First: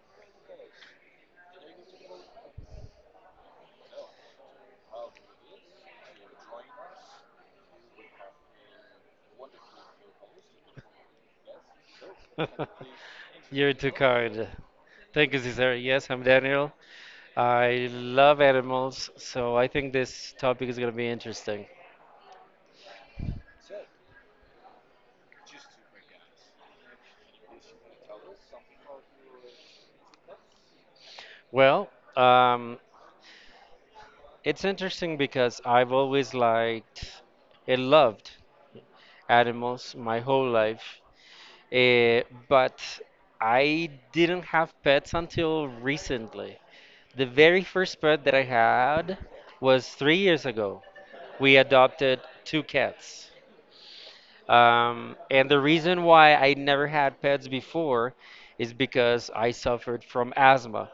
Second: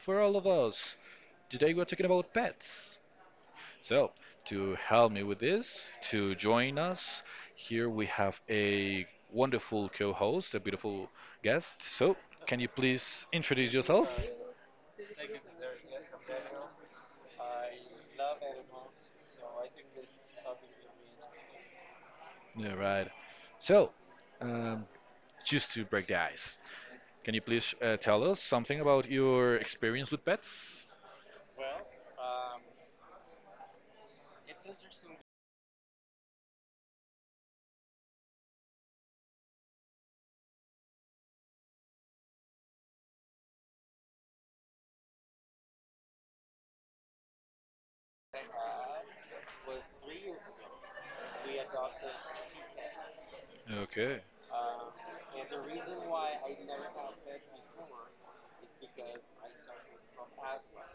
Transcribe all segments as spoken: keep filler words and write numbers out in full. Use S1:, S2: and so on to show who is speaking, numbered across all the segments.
S1: for all of us. Today, we're talking about pets. So, to help me with this, to join us, here we have a wonderful co host, a beautiful guest. So, can you please introduce
S2: You're too
S1: yourself?
S2: kind. Thank you, Cesar. Yes, I'm Daniel. I love animals, so I think this topic is going to be interesting.
S1: Yeah, right. So, um, just to break the ice, can you please uh, tell us something about your experience with pets?
S2: Well, um, it's interesting because I've always liked and loved animals my whole life, eh, but I didn't have pets until recently. The very first pet that I had was three years ago. We adopted two cats.
S1: Okay.
S2: Um, and the reason why I never had pets before is because I suffered from asthma.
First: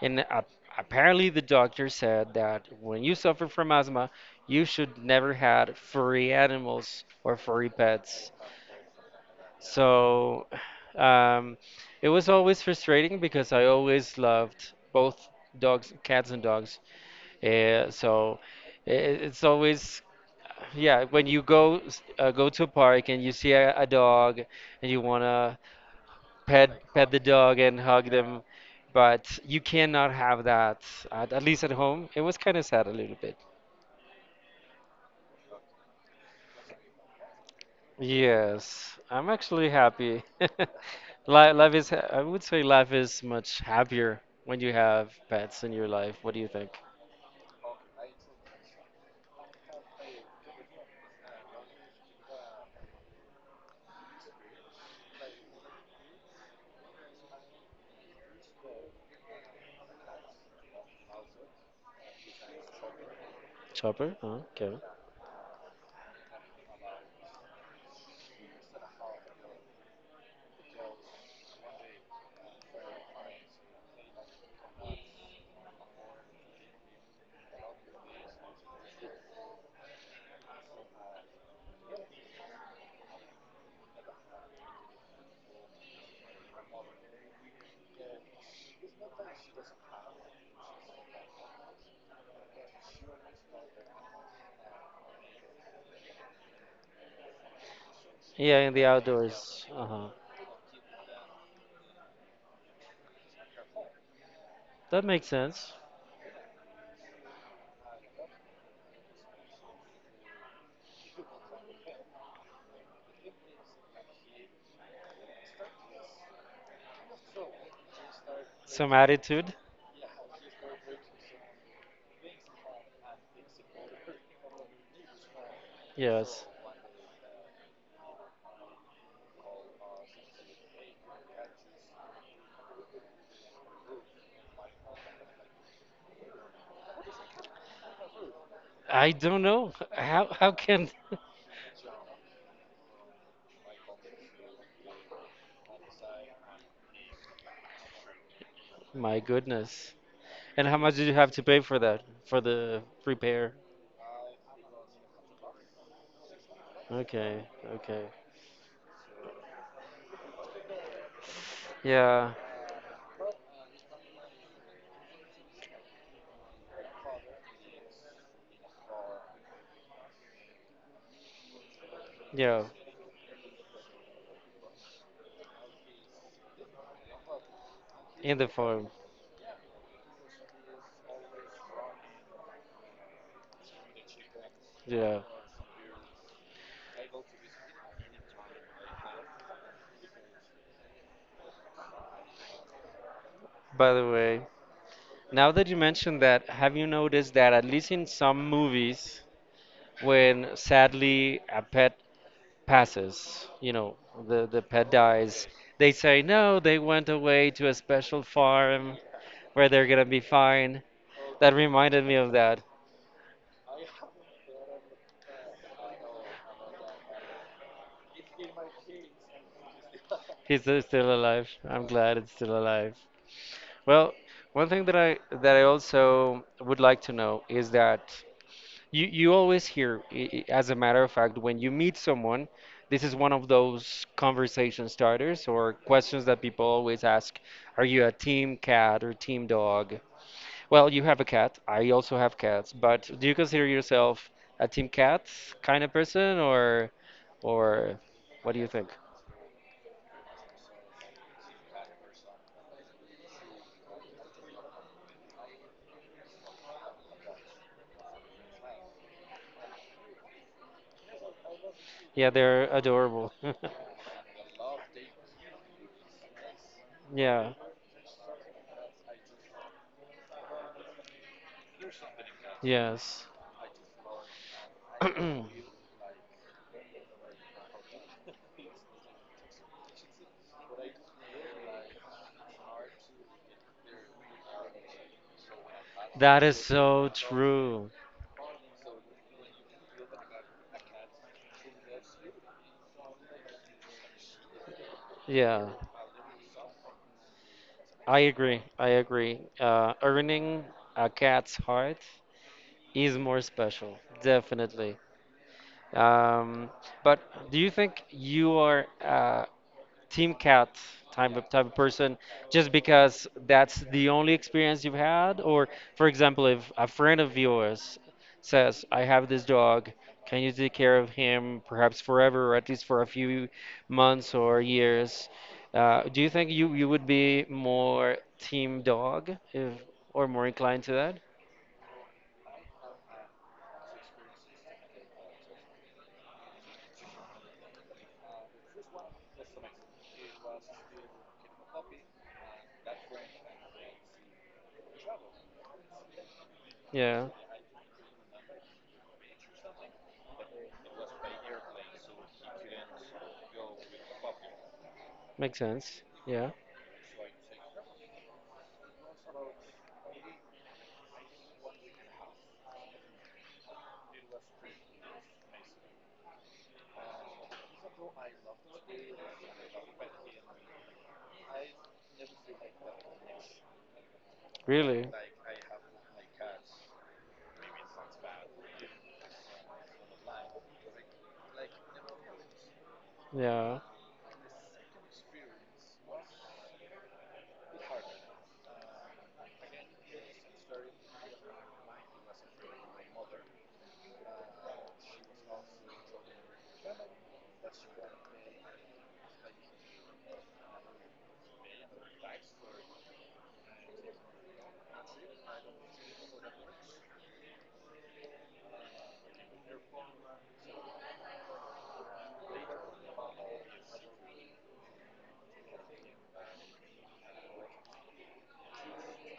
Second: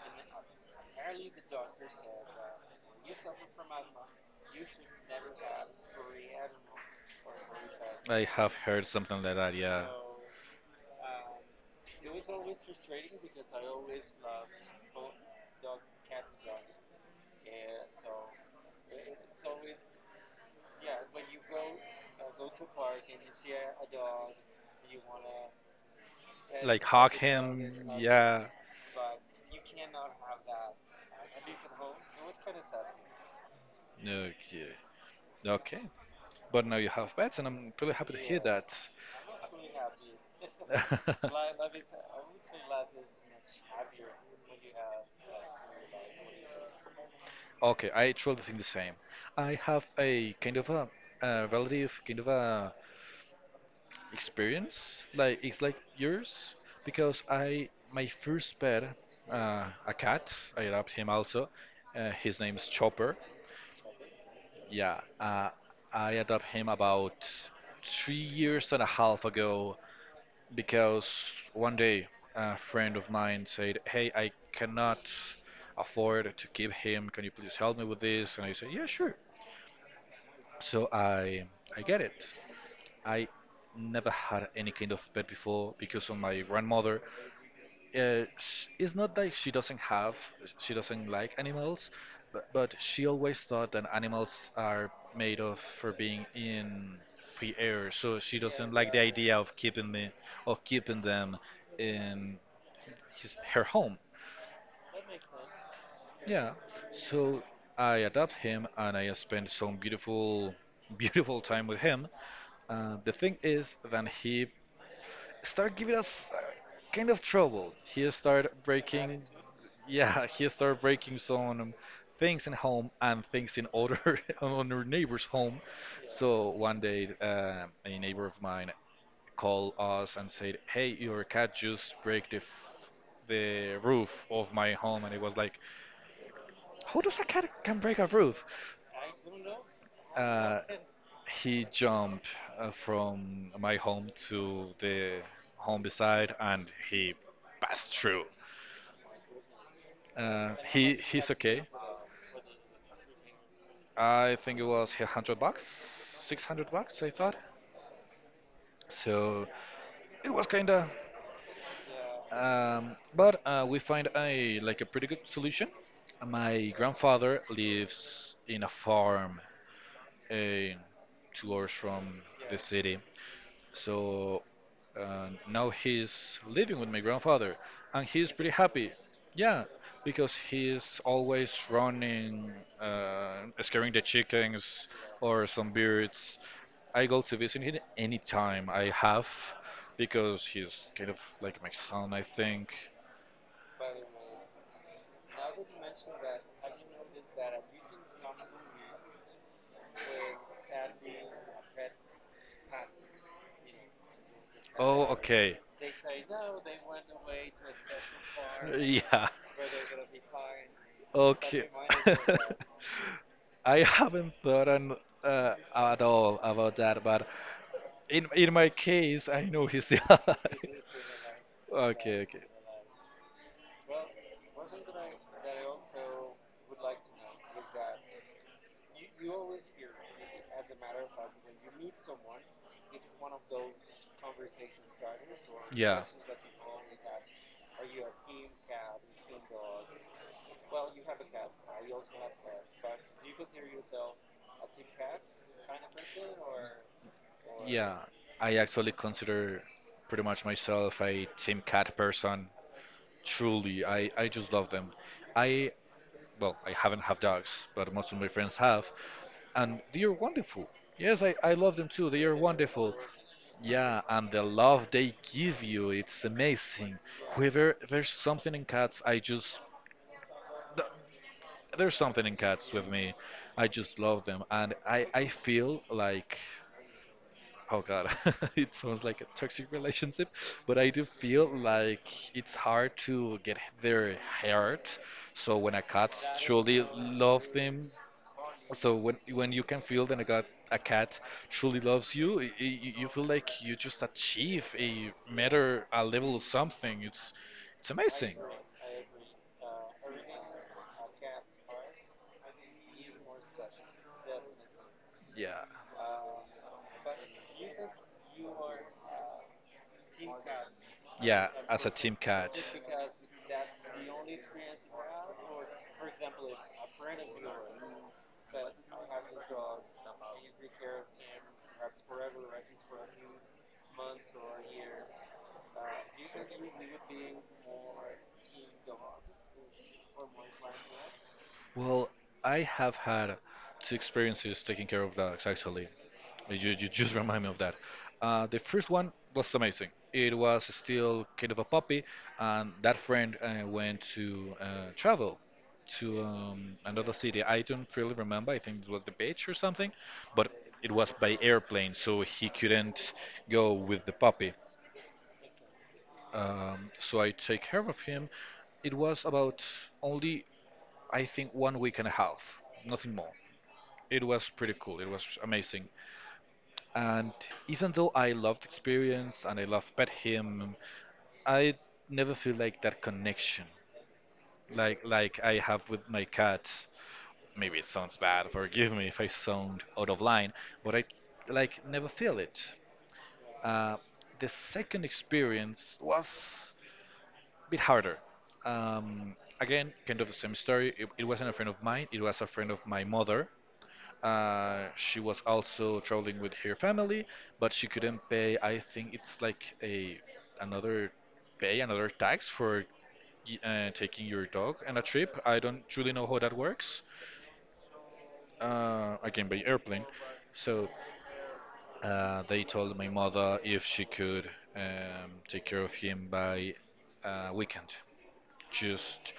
S2: And a apparently, the doctor said that when you suffer from asthma, you should never had furry animals or furry
S1: I
S2: pets.
S1: have heard something like that, yeah.
S2: So um, it was always frustrating because I always loved both dogs, cats, and dogs. Uh, so I- I- it's always yeah, when you go s- uh, go to a park and you see a, a dog and you wanna pet
S1: Like
S2: pet
S1: hug
S2: the dog
S1: him,
S2: and hug them,
S1: yeah.
S2: but you cannot have that at, at least at home. It was kind of sad a little bit.
S1: Okay. Okay. But now you have pets, and I'm really happy to hear that.
S2: Yes, I'm actually happy. Li- Life is, ha- I would say life is much happier when you have pets in your life. What do you think?
S1: Okay, I truly think the same. I have a kind of a, a relative kind of a experience, like it's like yours, because I my first pet, uh, a cat, I adopt him also. Uh, his name's Chopper.
S2: Chopper? Huh? Kevin?
S1: Yeah, uh, I adopt him about three years and a half ago because one day a friend of mine said, "Hey, I cannot afford to keep him. Can you please help me with this?" And I said, "Yeah, sure." So I I get it. I never had any kind of pet before because of my grandmother. Uh, sh It's not that she doesn't have, she doesn't like animals, but, but she always thought that animals are made of for being in free air. So she
S2: Yeah,
S1: doesn't
S2: in the
S1: like the idea of
S2: outdoors.
S1: keeping
S2: Uh-huh.
S1: me, of keeping them in his her home.
S2: That makes sense.
S1: Yeah, so I adopt him and I spend some beautiful, beautiful time with him. Uh, the thing is then he start giving us uh, kind of trouble. He start
S2: Some
S1: breaking,
S2: attitude?
S1: yeah, he start breaking some things in home and things in other on our neighbor's home.
S2: Yes.
S1: So one day, uh, a neighbor of mine called us and said, "Hey, your cat just break the f- the roof of my home," and it was like. How does a cat can break a roof?
S2: I don't know. How how
S1: Uh,
S2: can
S1: he jumped uh, from my home to the home beside, and he passed through.
S2: My goodness.
S1: Uh,
S2: And how
S1: he
S2: much did you
S1: he's
S2: have to pay
S1: okay.
S2: for that? For the repair?
S1: I think it was a hundred bucks, six hundred bucks. I thought
S2: Okay, okay.
S1: so. It was kinda.
S2: Yeah,
S1: Um, but uh, we find a like a pretty good solution. My grandfather lives in a farm uh, two hours from the
S2: yeah.
S1: city. So uh, now he's living with my grandfather, and he's
S2: In the
S1: pretty
S2: form.
S1: happy. Yeah, because he's always running, uh, scaring the chickens
S2: Yeah.
S1: or some birds. I go to visit him anytime I have, because he's kind of like my son, I think.
S2: By the way, now that you mentioned that, have you noticed that at least in some movies, when sadly a pet passes, you know, the, the pet
S1: Oh,
S2: dies,
S1: okay.
S2: they say, no, they went away to a special farm
S1: Yeah.
S2: where they're gonna be fine. That
S1: Okay.
S2: reminded me of that.
S1: I haven't thought on, uh, at all about that, but in in my case, I know he's still alive.
S2: He's uh, still alive. I'm glad
S1: Okay,
S2: it's
S1: okay.
S2: still alive. Well, one thing that I that I also would like to know is that you you always hear, i- i- as a matter of fact, when you meet someone, this is one of those conversation starters or
S1: Yeah,
S2: questions that people always ask. Are you a team cat or team dog? Well, you have a cat. I also have cats, but do you consider yourself a team cat kind of person or or
S1: yeah.
S2: what
S1: I
S2: do you think?
S1: actually consider pretty much myself a Team Cat person. Truly, I, I just love them. I, well, I haven't have dogs, but most of my friends have, and they are wonderful. Yes, I, I love them too. They
S2: Yeah,
S1: are
S2: they're
S1: wonderful.
S2: adorable.
S1: Yeah, and the love they give you, it's amazing.
S2: Yeah,
S1: Whoever, there's something in cats, I just, th- there's something in cats with me.
S2: yes.
S1: I just love them, and I, I
S2: That
S1: feel like Oh God, it sounds like a toxic relationship, but I do feel like it's hard to get their heart. So when a cat
S2: is
S1: truly
S2: so
S1: loves
S2: true.
S1: them, so when when you can feel that a cat a cat truly loves you, i- i- you you feel like you just achieve a
S2: Yeah,
S1: matter a level of something. It's it's
S2: I
S1: amazing.
S2: agree. I agree. Uh, earning a cat's heart is more special, definitely.
S1: Yeah.
S2: Um, but do you think you are uh, team cat type of
S1: Yeah,
S2: type of
S1: as a
S2: person
S1: team cat.
S2: just because that's the only experience you've had? Or, for example, if a friend of yours says i have this dog, can you take care of him perhaps forever or at least for a few months or years? Uh, do you think you, you would be more team dog, if or more inclined to that?
S1: Well, I have had two experiences taking care of dogs actually. You, you just remind me of that. Uh, the first one was amazing. It was still kind of a puppy, and that friend uh, went to uh, travel to um, another
S2: Yeah.
S1: city. I don't really remember. I think it was the beach or something, but it was by airplane, so he couldn't go with the puppy.
S2: Makes sense. Yeah.
S1: Um, so I take care of him. It was about only, I think, one week and a half, nothing more. It was pretty cool. It was amazing. And even though I love the experience and I love pet him, I never feel like that connection, like
S2: Really?
S1: like I have with my cats. Maybe it sounds bad. Forgive me if I sound out of line, but I like never feel it.
S2: Yeah.
S1: Uh, the second experience was a bit harder. Um, again, kind of the same story. It, it wasn't a friend of mine. It was a friend of my mother. Uh, she was also traveling with her family, but she couldn't pay. I think it's like a another pay, another tax for y- uh, taking your dog on a trip. I don't truly know how that works. Uh, again, by airplane. So uh, they told my mother if she could um, take care of him by uh, weekend, just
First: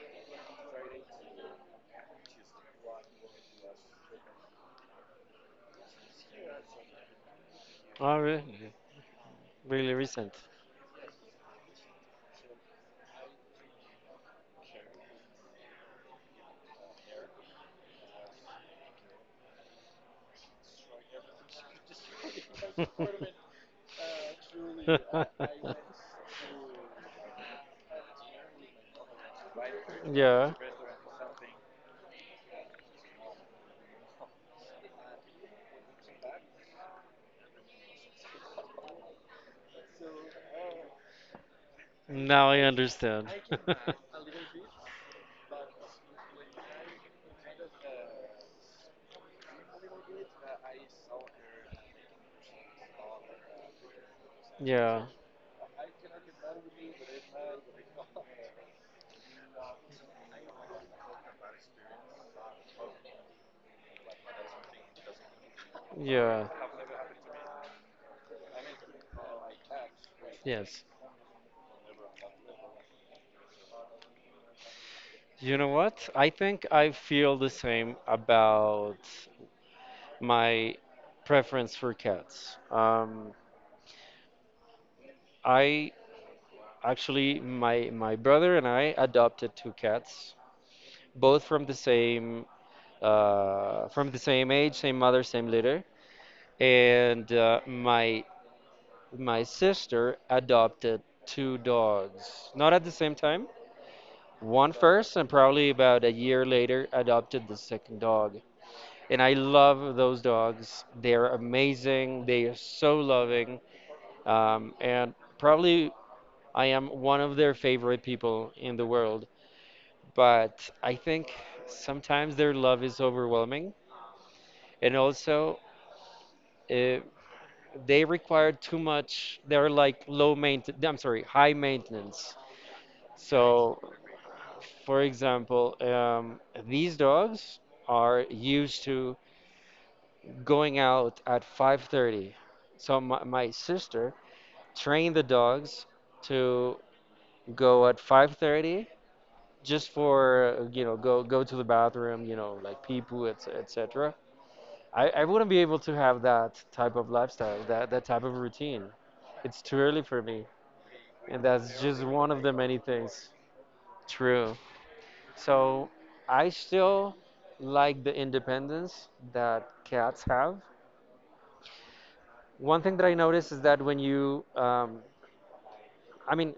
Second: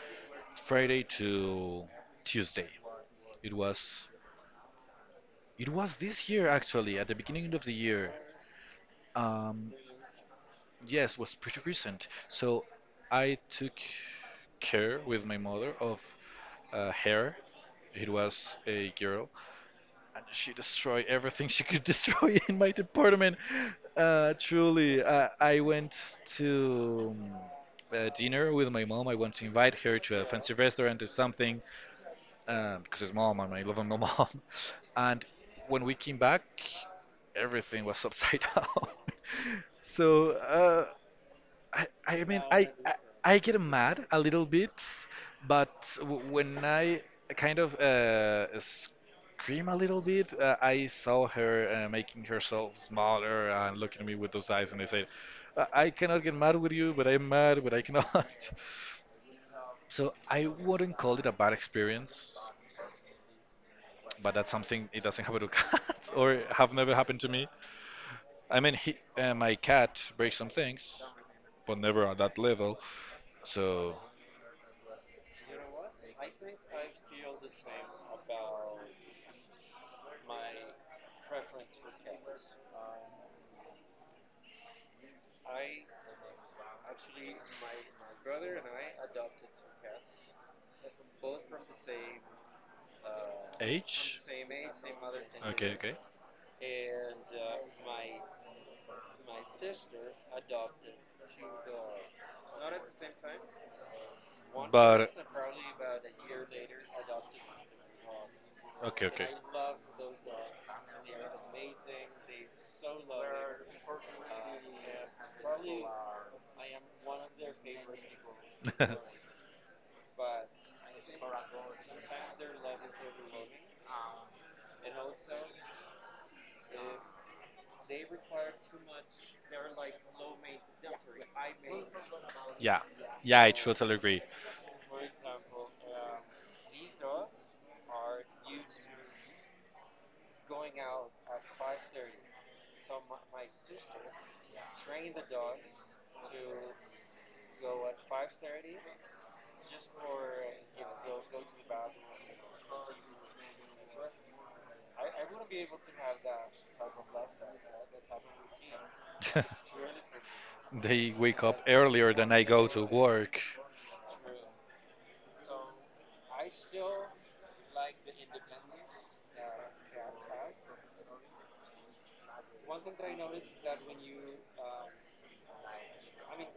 S1: Friday to Tuesday. It was it was this year actually at the beginning of the year.
S2: Oh, really?
S1: Um,
S2: Really recent.
S1: yes, was pretty recent. So I took care with my mother of uh, hair. It was a girl, and she destroyed everything she could destroy in my department. Uh, truly, uh, I went to um, a dinner with my mom. I want to invite her to a
S2: Yeah.
S1: fancy restaurant or something um, because his mom, and I love with my mom. And when we came back, everything was upside down. So, uh, I, I mean,
S2: Now I
S1: I, I,
S2: understand.
S1: I get mad a little bit, but w- when I kind of uh, scream a little bit, uh, I saw her uh, making herself smaller and looking at me with those eyes, and I
S2: Yeah.
S1: said, I I cannot get mad with you, but I'm mad, but I cannot. So I wouldn't call it a bad experience but that's something it doesn't happen to cats or
S2: Yeah.
S1: have never happened to me. I mean, he, uh, my cat breaks some
S2: Yes.
S1: things, but never at that level. So
S2: You know what? I think I feel the same about my preference for cats. Um, I actually, my my brother and I adopted two cats, both from the same uh, from the
S1: age?
S2: same age, same mother, same
S1: Okay,
S2: litter.
S1: okay.
S2: And uh, my my sister adopted two dogs, not at the same time. One
S1: But
S2: first, and probably about a year later, adopted the second dog. And
S1: okay,
S2: I love those dogs. They're amazing. They are so loving. Um, and probably I am one of their favorite people in the world. But I think sometimes their love is overwhelming. And also, uh, they require too much. They're
S1: okay.
S2: like low maintenance. I'm sorry, high maintenance.
S1: Yeah, yeah, I
S2: So,
S1: totally agree.
S2: for example, um, these dogs are used to going out at five thirty. So my, my sister trained the dogs to go at five thirty just for uh, you know go go to the bathroom, you know, like pee poo, et cetera. I, I wouldn't be able to have that type of lifestyle, that that type of routine. It's too early for me.
S1: They wake
S2: and
S1: up
S2: that's just
S1: earlier
S2: one
S1: than I
S2: of the
S1: go
S2: many
S1: to
S2: things.
S1: work.
S2: True. So I still like the independence that cats have. One thing that I noticed is that when you, um, I mean,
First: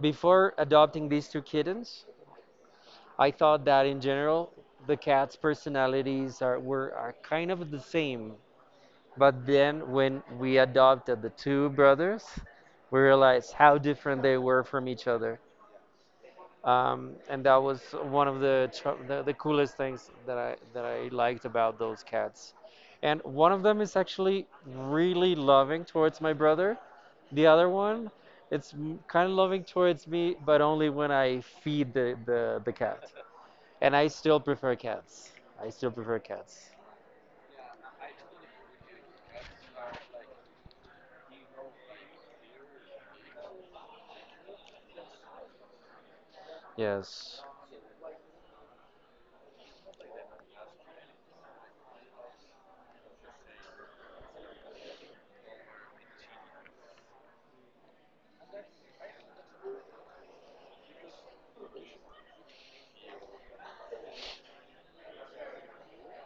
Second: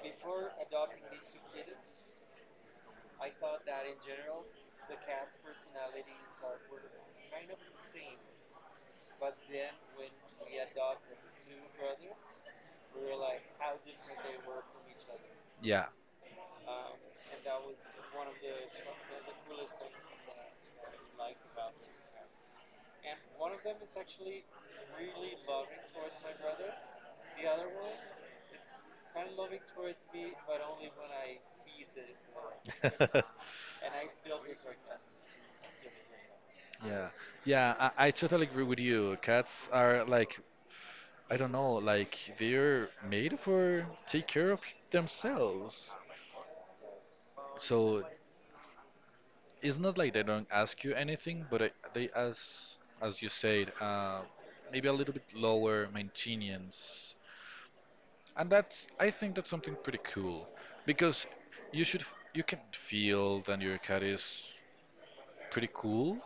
S2: before adopting these two kittens, I thought that in general the cats' personalities are were are kind of the same. But then when we adopted the two brothers, we realized how different they were from each other.
S1: Yeah.
S2: um, and that was one of the, tr- the the coolest things that I that I liked about those cats. And one of them is actually really loving towards my brother. The other one, it's kind of loving towards me, but only when I feed the, the, the cat. And I still prefer cats. I still prefer cats.
S1: Yeah, yeah, I, I totally agree with you. Cats are like I don't know, like they're made for take care of themselves.
S2: Yes.
S1: So it's not like they don't ask you anything, but I, they ask, as you said, uh, maybe a little bit lower maintenance, and that's I think that's something pretty cool because you should f- you can feel that your cat is pretty cool,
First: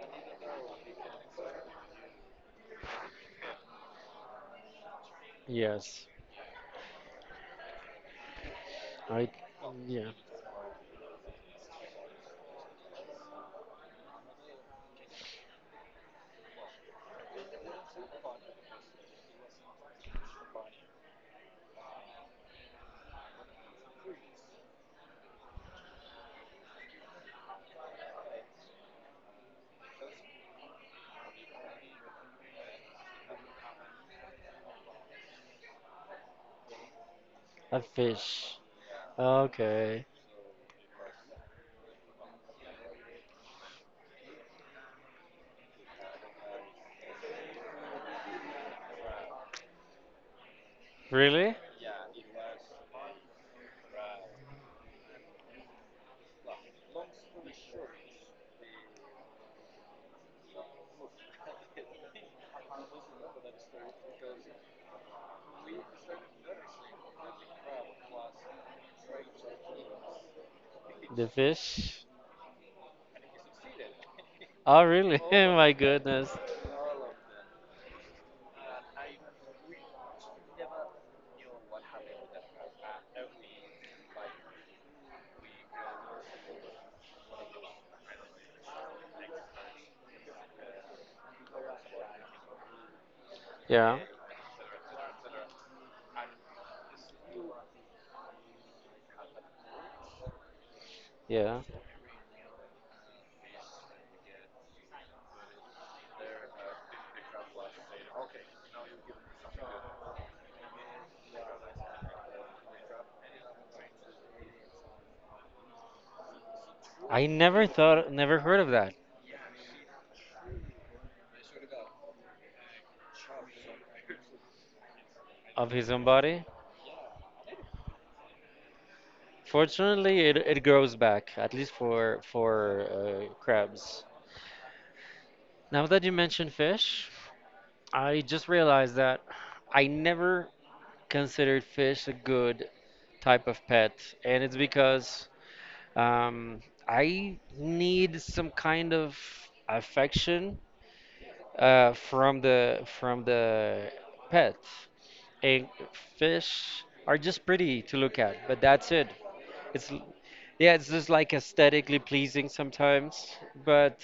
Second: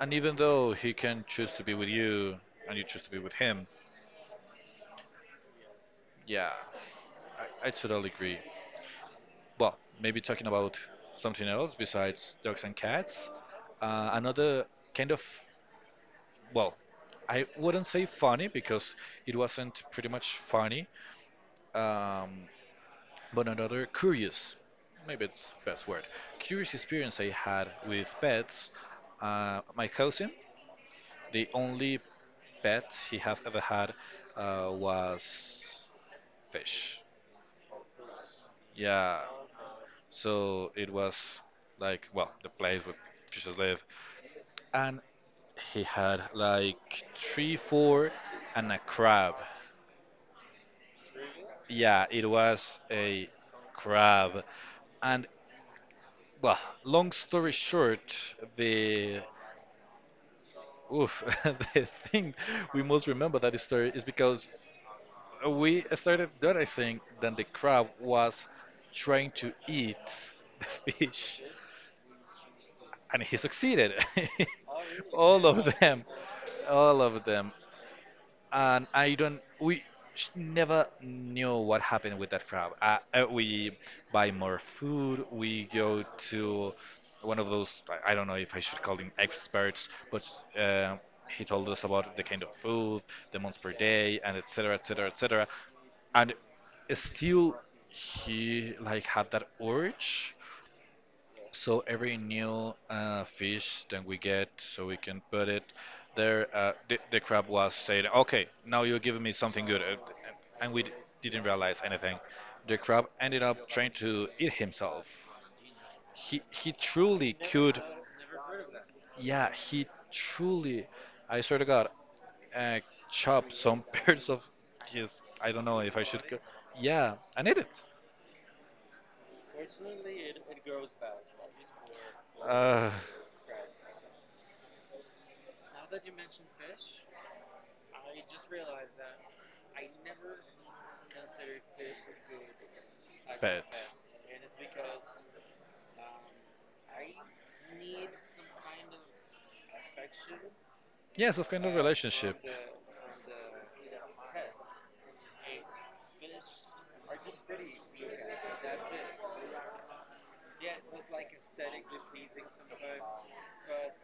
S1: and even though he can choose to be with you and you choose to be with him,
S2: Yes.
S1: yeah, I, I totally agree.
S2: I
S1: Well,
S2: yeah.
S1: maybe talking about something else besides dogs and cats. Uh, another kind of, well, I wouldn't say funny because it wasn't pretty much funny, um, but another curious, maybe it's the best word, curious experience I had with pets. Uh, my cousin, the only pet he have ever had uh, was fish.
S2: A fish.
S1: Yeah,
S2: Okay.
S1: so it was like well, the place where fishes live and he had like three, four, and a crab.
S2: Really?
S1: Yeah, it was a crab. And well, long story short, the oof, the thing we most remember that story is because we started noticing that the crab was trying to eat the
S2: The
S1: fish,
S2: fish?
S1: and he succeeded.
S2: Oh, really?
S1: All
S2: My
S1: of them,
S2: goodness.
S1: all of them. And I don't. We sh- never knew what happened with that crab. Uh, uh, we buy more food. We go to one of those. I I don't know if I should call them experts, but uh, he told us about the kind of food, the months per
S2: Yeah,
S1: day, and et cetera et cetera et cetera. And still, he like had that urge
S2: yeah.
S1: so every new uh, fish that we get, so we can put it there. Uh, the, the crab was saying, "Okay, now you're giving me something good," uh, and we d- didn't realize anything. The crab ended up trying to eat himself. He he
S2: I
S1: truly
S2: never
S1: could.
S2: thought, never heard of that,
S1: Yeah, he truly, I swear to God, uh, chopped some parts of his. I don't
S2: of
S1: know
S2: his
S1: if I
S2: own
S1: should. Go-
S2: body.
S1: Yeah, and ate it.
S2: Fortunately, it, it grows back, at least for for
S1: Uh,
S2: uh, crabs. Now that you mentioned fish, I just realized that I never considered fish a good type of
S1: Pet.
S2: pet, and it's because um, I need some kind of affection
S1: Yes, of kind of
S2: uh, from
S1: relationship.
S2: the from the pet. and fish are just pretty to look at, but that's it. It's l- yeah, it's just like aesthetically pleasing sometimes, but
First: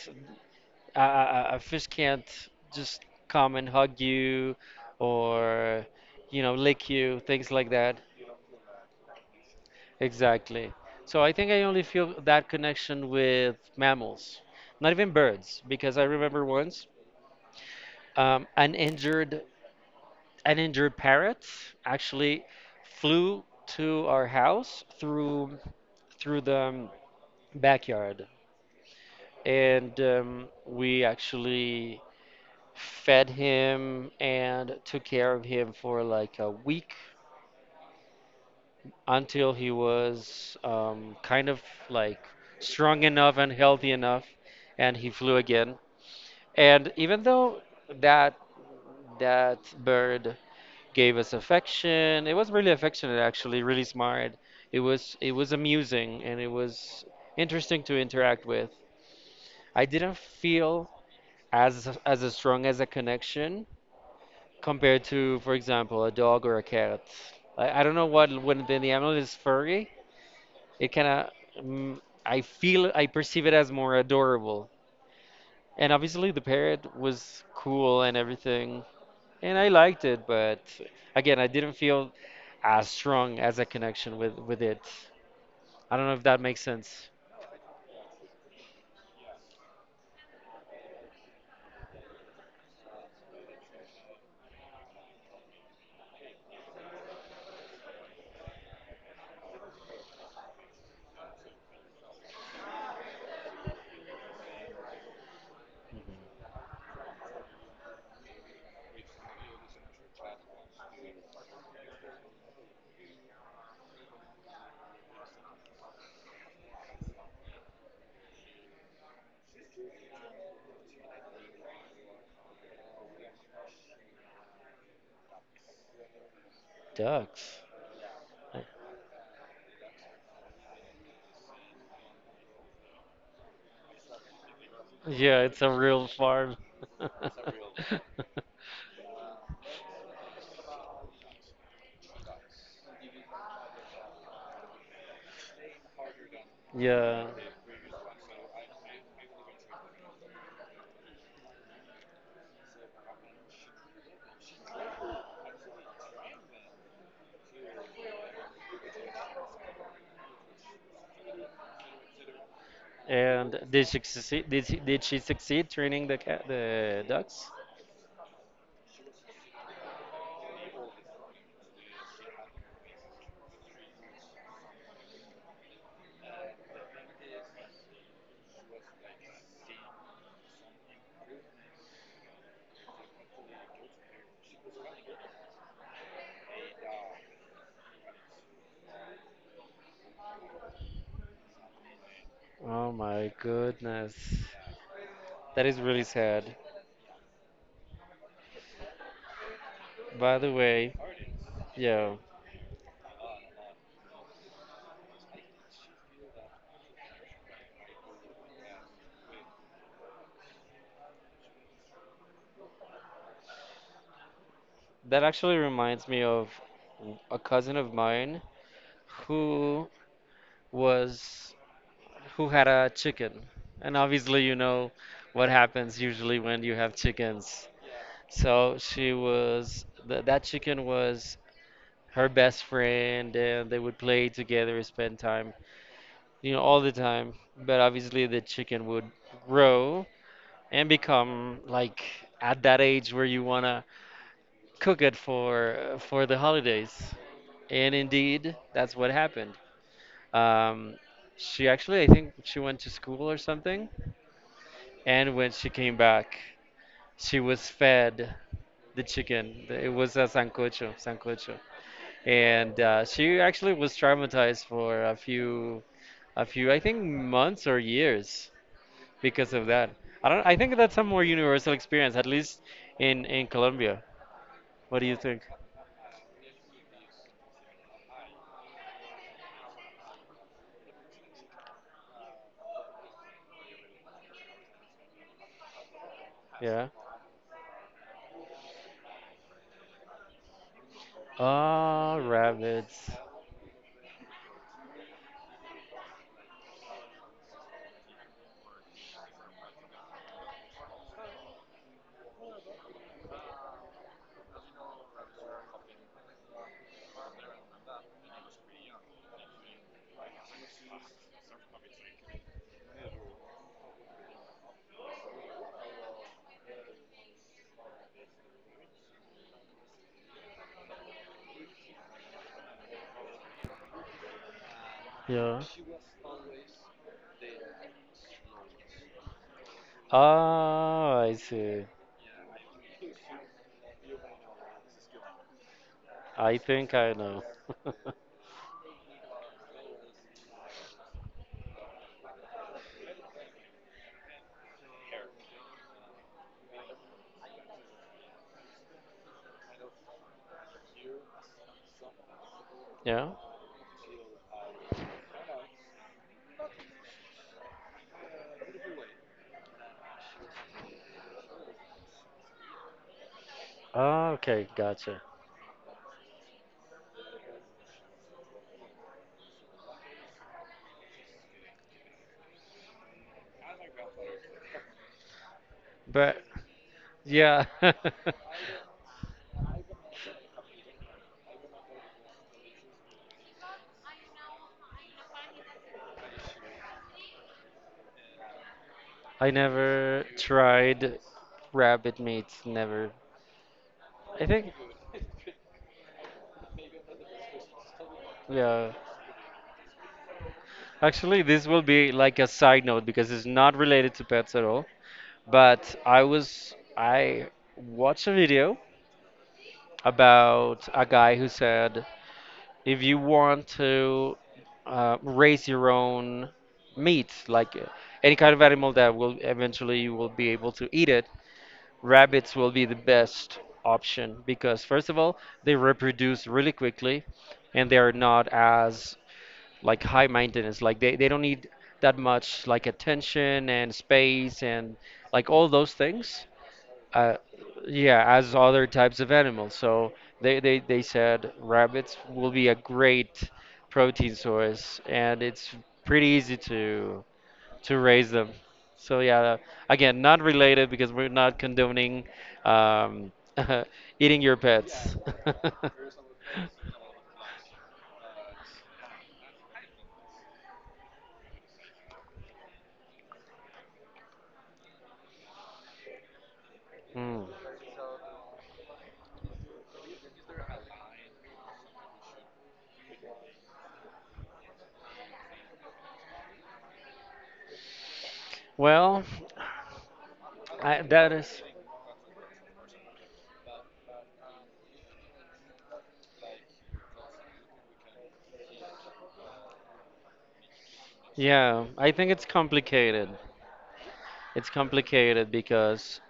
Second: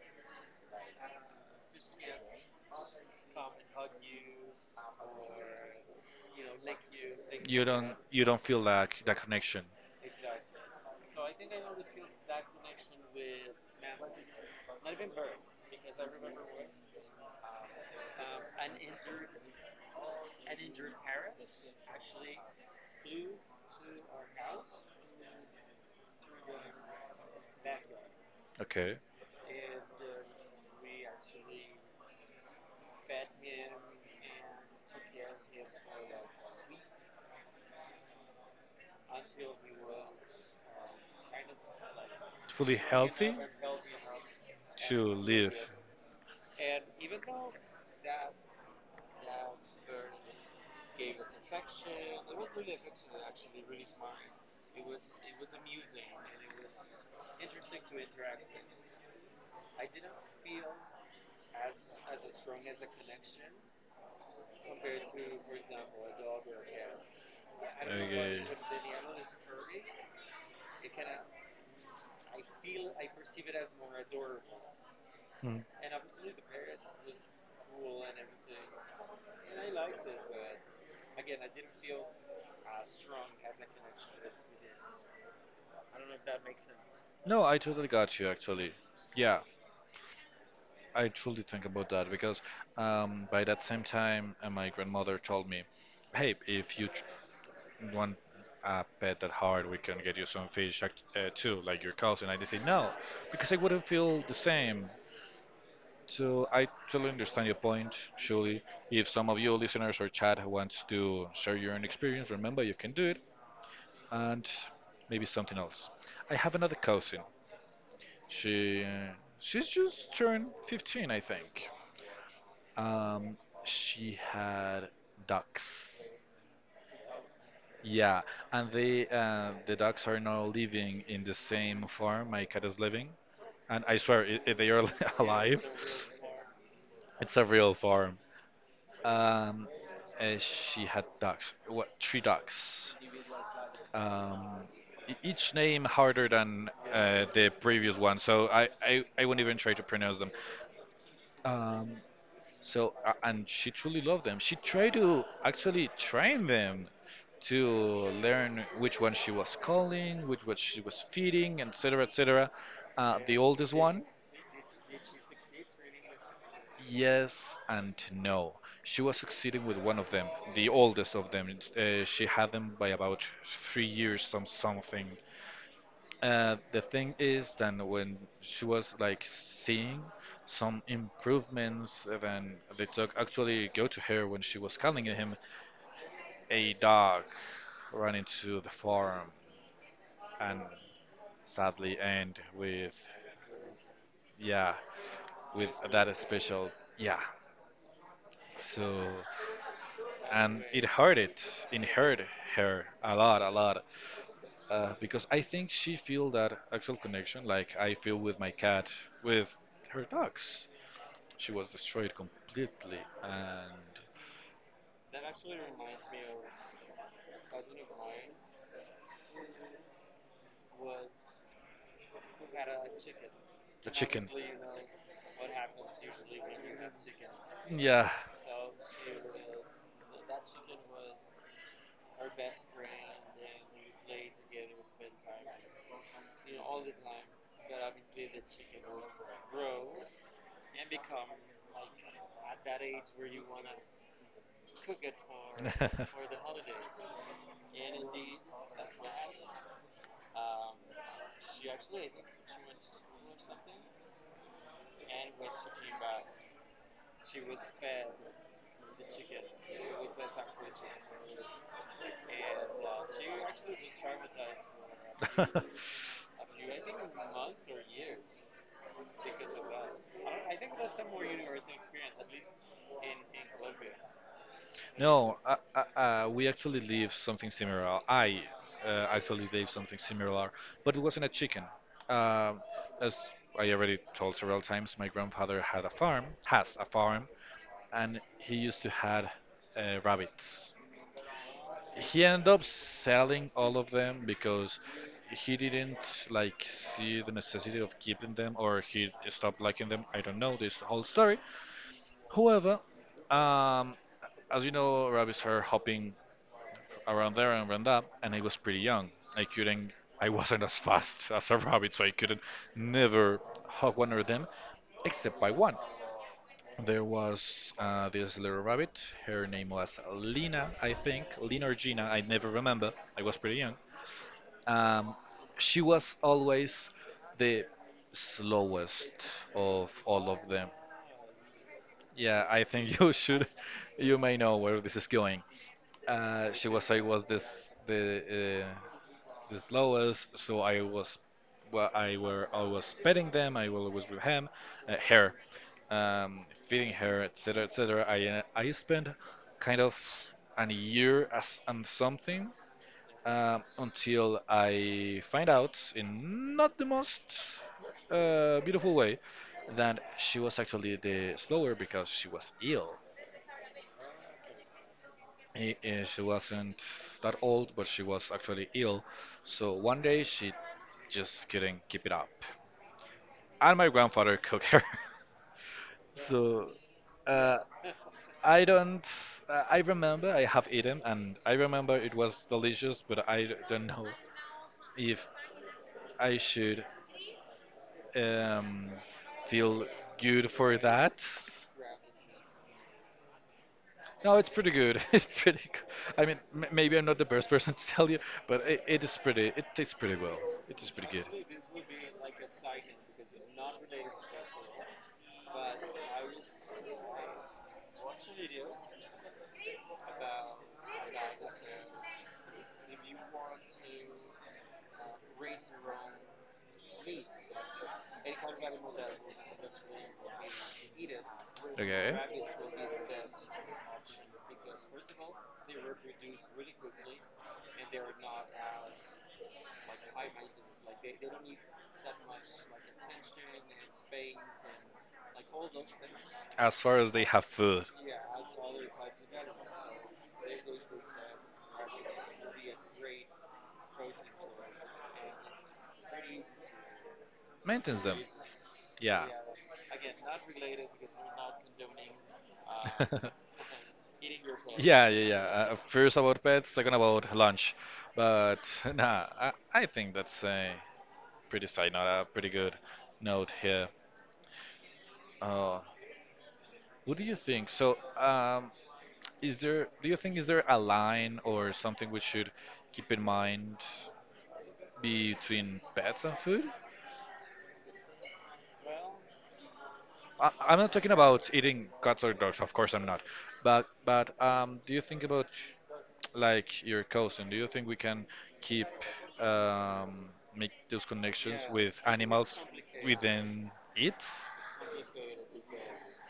S2: a, a a- fish can't just come and hug you or you know lick you, things
S1: You
S2: like
S1: don't
S2: that.
S1: you don't feel like that connection.
S2: Exactly. So I think I only feel that connection with mammals, not even birds, because I remember once um, an injured an injured parrot actually flew to our house through through the um, backyard,
S1: Okay.
S2: and um, we actually fed him and took care of him for like a week until he was um, kind of like
S1: Fully
S2: strong
S1: healthy
S2: enough and healthy enough, and he
S1: to
S2: flew
S1: live.
S2: again. And even though that that bird gave us affection. It was really affectionate, actually, really smart. It was it was amusing and it was interesting to interact with. I didn't feel as as a strong as a connection compared to, for example, a dog or a cat. I, I don't know what
S1: Okay.
S2: when the animal is furry, it kind of, mm, I feel I perceive it as more adorable.
S1: Hmm.
S2: And obviously the parrot was cool and everything, and I liked it, but again, I didn't feel as strong as a connection with with it. I don't know if that makes sense.
S1: No, I totally got you actually. Yeah, I truly think about that because um, by that same time, uh, my grandmother told me, hey, if you tr want a pet that hard, we can get you some fish act- uh, too, like your cousin. I just say no, because I wouldn't feel the same. So I totally understand your point, surely. If some of you listeners or chat wants to share your own experience, remember you can do it and maybe something else. I have another cousin. She she's just turned fifteen, I think. Um, she had ducks.
S2: Ducks.
S1: Yeah, and they uh, the ducks are now living in the same farm my cat is living, and I swear i i- they are
S2: Yeah,
S1: alive.
S2: it's a real farm.
S1: It's a real farm. Um, uh, she had ducks. What three ducks? Um, e- each name harder than uh,
S2: Yeah,
S1: the previous one, so I, I I wouldn't even try to pronounce them. Um, So uh, and she truly loved them. She tried to actually train them to learn which one she was calling, which one she was feeding, et cetera, et cetera. Uh, the
S2: and
S1: oldest
S2: did she
S1: one,
S2: succeed? Did she, did she succeed training the cat, the ducks?
S1: yes and no. She was succeeding with one of them, the oldest of them. It's, Uh, she had them by about three years, some something. Uh, the thing is that when she was like seeing some improvements, uh, then the dog actually go to her when she was calling him. A dog ran into the farm and sadly end with
S2: Oh my goodness,
S1: yeah
S2: that
S1: with
S2: is really
S1: that
S2: sad.
S1: special yeah. So
S2: By the
S1: and it
S2: way,
S1: hurt it, it
S2: yeah,
S1: hurt her a lot, a lot, uh, because I think she feel that actual connection like I feel with my cat with her dogs. She was destroyed completely, and
S2: that actually reminds me of a cousin of mine who was who had a chicken.
S1: the
S2: And
S1: chicken.
S2: obviously, you know what happens usually when you have chickens.
S1: Yeah.
S2: So she was, th that chicken was her best friend, and they would play together, spend time, you know, all the time. But obviously, the chicken would grow and become like at that age where you wanna cook it for for the holidays. And indeed, that's what happened. Um, she actually, I think she went to school or something, and when she came back, she was fed the chicken. It was a sancocho, sancocho. And uh, she actually was traumatized for a few, a few, I think, months or years because of that. I don't, I think that's a more universal experience, at least in in Colombia. What do you
S1: No,
S2: think?
S1: uh, uh, uh, we actually live something similar. I uh, actually live something similar, but it wasn't a chicken. Uh, as I already told several times, my grandfather had a farm, has a
S2: Yeah.
S1: farm, and he used to had uh, rabbits.
S2: Ah,
S1: He ended up
S2: rabbits.
S1: selling all of them because he didn't like see the necessity of keeping them, or he stopped liking them. I don't know this whole story. However, um, as you know, rabbits are hopping around there and around that, and I was pretty young. I couldn't, I wasn't as fast as a rabbit, so I couldn't never hug one of them except by one. There was uh, this little rabbit. Her name was Lina, I think. Lina or Gina, I never remember. I was pretty young. Um,
S2: Yeah.
S1: she was always the slowest of all of them.
S2: Ah, I see.
S1: Yeah, I think you should, you may know where this is going. Uh,
S2: I
S1: she was
S2: think
S1: I
S2: I
S1: was
S2: know.
S1: this the uh, the slowest, so I was, well, I were always petting them. I was always with him, uh, her, um, feeding her, et cetera, et cetera. I uh, I spent kind of an year as and something
S2: Yeah.
S1: uh, until I find out, in not the most uh, beautiful way, that she was actually the slower because she was ill.
S2: Ah, okay, gotcha.
S1: I- uh, She wasn't that old, but she was actually ill. So one day she just couldn't keep it up. And my grandfather cooked her.
S2: But
S1: So uh,
S2: yeah.
S1: I don't. Uh, I remember I have eaten, and I remember it was delicious, but I d- don't know if I should um,
S2: I
S1: feel
S2: never
S1: good for that.
S2: tried rabbit meat. Never.
S1: No,
S2: I
S1: it's pretty
S2: think,
S1: good. It's pretty. Good. I mean, m maybe I'm not the best person to tell you, but it,
S2: yeah.
S1: it is pretty. It tastes pretty well. It is pretty good.
S2: Actually, this will be like a side note because it's not related to pets at all. But I was, I watched a video about a guy who said if you want to uh, raise your own meat, like uh, any kind of animal that will eventually you will be able to eat it,
S1: Okay.
S2: rabbits will be the best option because first of all they reproduce really quickly and they are not as like high maintenance, like they, they don't need that much like attention and space and like all those things,
S1: As far as they
S2: uh,
S1: have food.
S2: yeah, as other types of animals, so they, they they said rabbits will be a great protein source and it's pretty easy to to
S1: Maintains them.
S2: raise them. So
S1: Yeah.
S2: yeah, again, not related because we're not condoning um, eating your
S1: Yeah,
S2: pets.
S1: yeah, yeah. Uh, first about pets, second about lunch. But nah, I, I think that's a pretty side note, a pretty good note here. Oh, what do you
S2: Mm.
S1: think? So, um, Is there, do you think, is there a line or something we should keep in mind between pets and food?
S2: Well,
S1: I, I'm not
S2: I,
S1: talking
S2: that
S1: about
S2: is
S1: eating cats or dogs, of course I'm not. But but um, do you think about like your cousin? Do you think we can keep um, make those connections
S2: yeah.
S1: with
S2: I think it's
S1: animals
S2: complicated.
S1: within it?
S2: It's complicated because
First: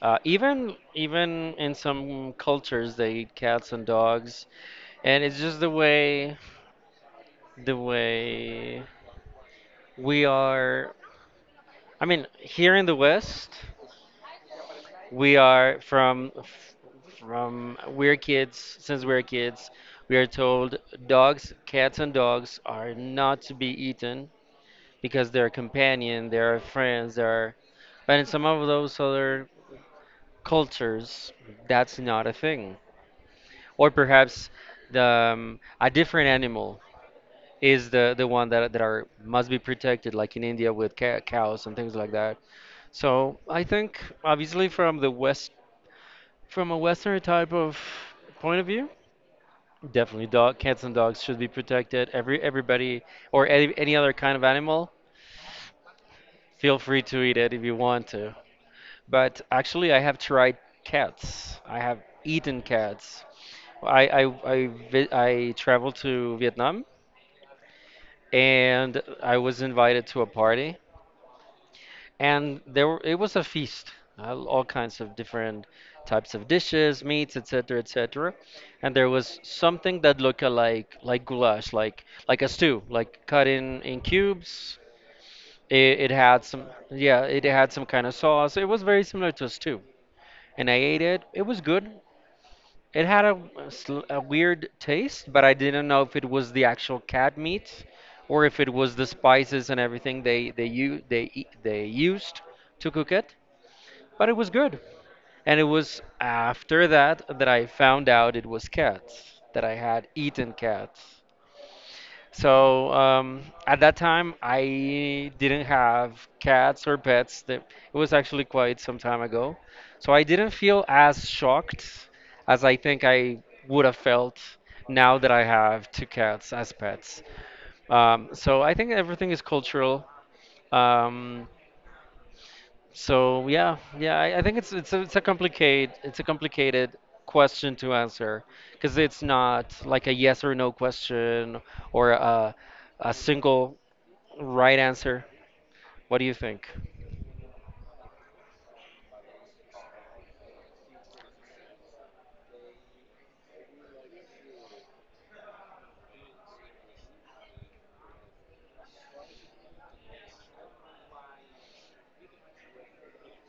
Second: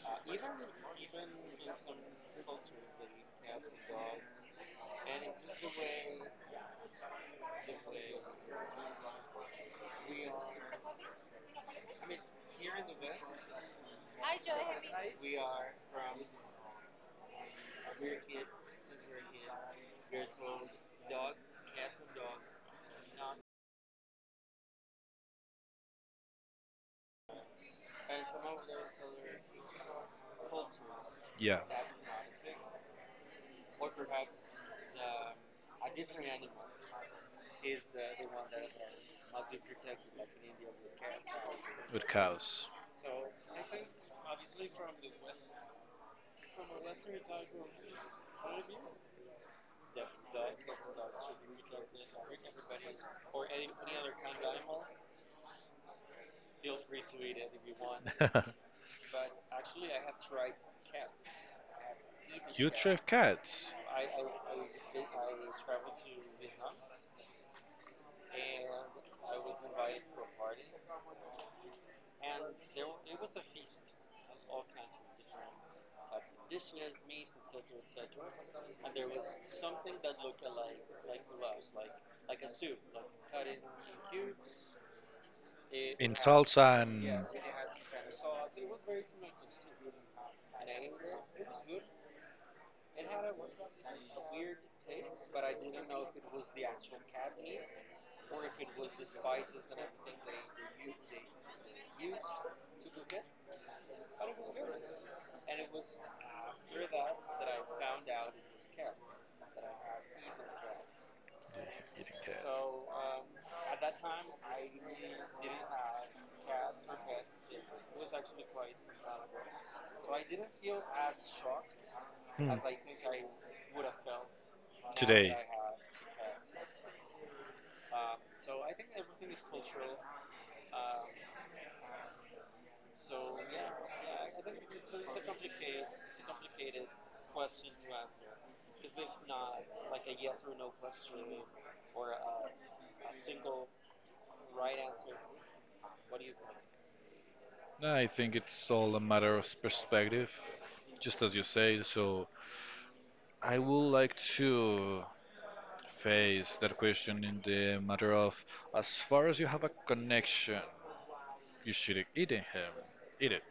S2: uh, even even in some cultures they eat cats and dogs, and it's just the way the way we are. I mean, here in the West. We are from from we're kids since we're kids we are told dogs cats and dogs are not to be eaten because they're a companion, they're friends, they're but in some of those other cultures
S1: Yeah,
S2: that's not a thing. Or perhaps the um, a different animal is the the one that that are must be protected, like in India with ca- cows and things
S1: with
S2: like that.
S1: cows.
S2: So I think obviously from the west, From a Western type of point of view, definitely dog cats and dogs should be protected. Every everybody or any, any other kind of animal, feel free to eat it if you want to. But actually, I have tried cats. I have eaten
S1: You drive
S2: cats.
S1: cats
S2: I I I, vi- I traveled to Vietnam and I was invited to a party, and there were, it was a feast, uh, all kinds of different types of dishes, meats, etc, etc. And there was something that looked like like goulash, like like a stew, like cut in in cubes. It, it
S1: in
S2: had some,
S1: salsa and
S2: yeah,
S1: yeah,
S2: it had some kind of sauce. It was very similar to a stew, and I ate it. It was good. It had a, sl- a weird taste, but I didn't know if it was the actual cat meat or if it was the spices and everything they they u- they e- they used to cook it. But it was good. And it was after that that I found out it was cats, that I had eaten cats.
S1: eating cats.
S2: So um, at that time, I didn't have cats or pets. That It was actually quite some time ago. So I didn't feel as shocked
S1: Hmm.
S2: as I think I would have felt now that
S1: Today,
S2: I have two cats as pets. Um, so I think everything is cultural. Um, So yeah, yeah, I, I think it's it's a, it's a complicated it's a complicated question to answer, because it's not like a yes or no question, or a a single right answer. What do you think?
S1: I think it's all a matter of perspective, just as you say. So I would like to face that question in the matter of as far as you have a connection, you should eat it. Eat it.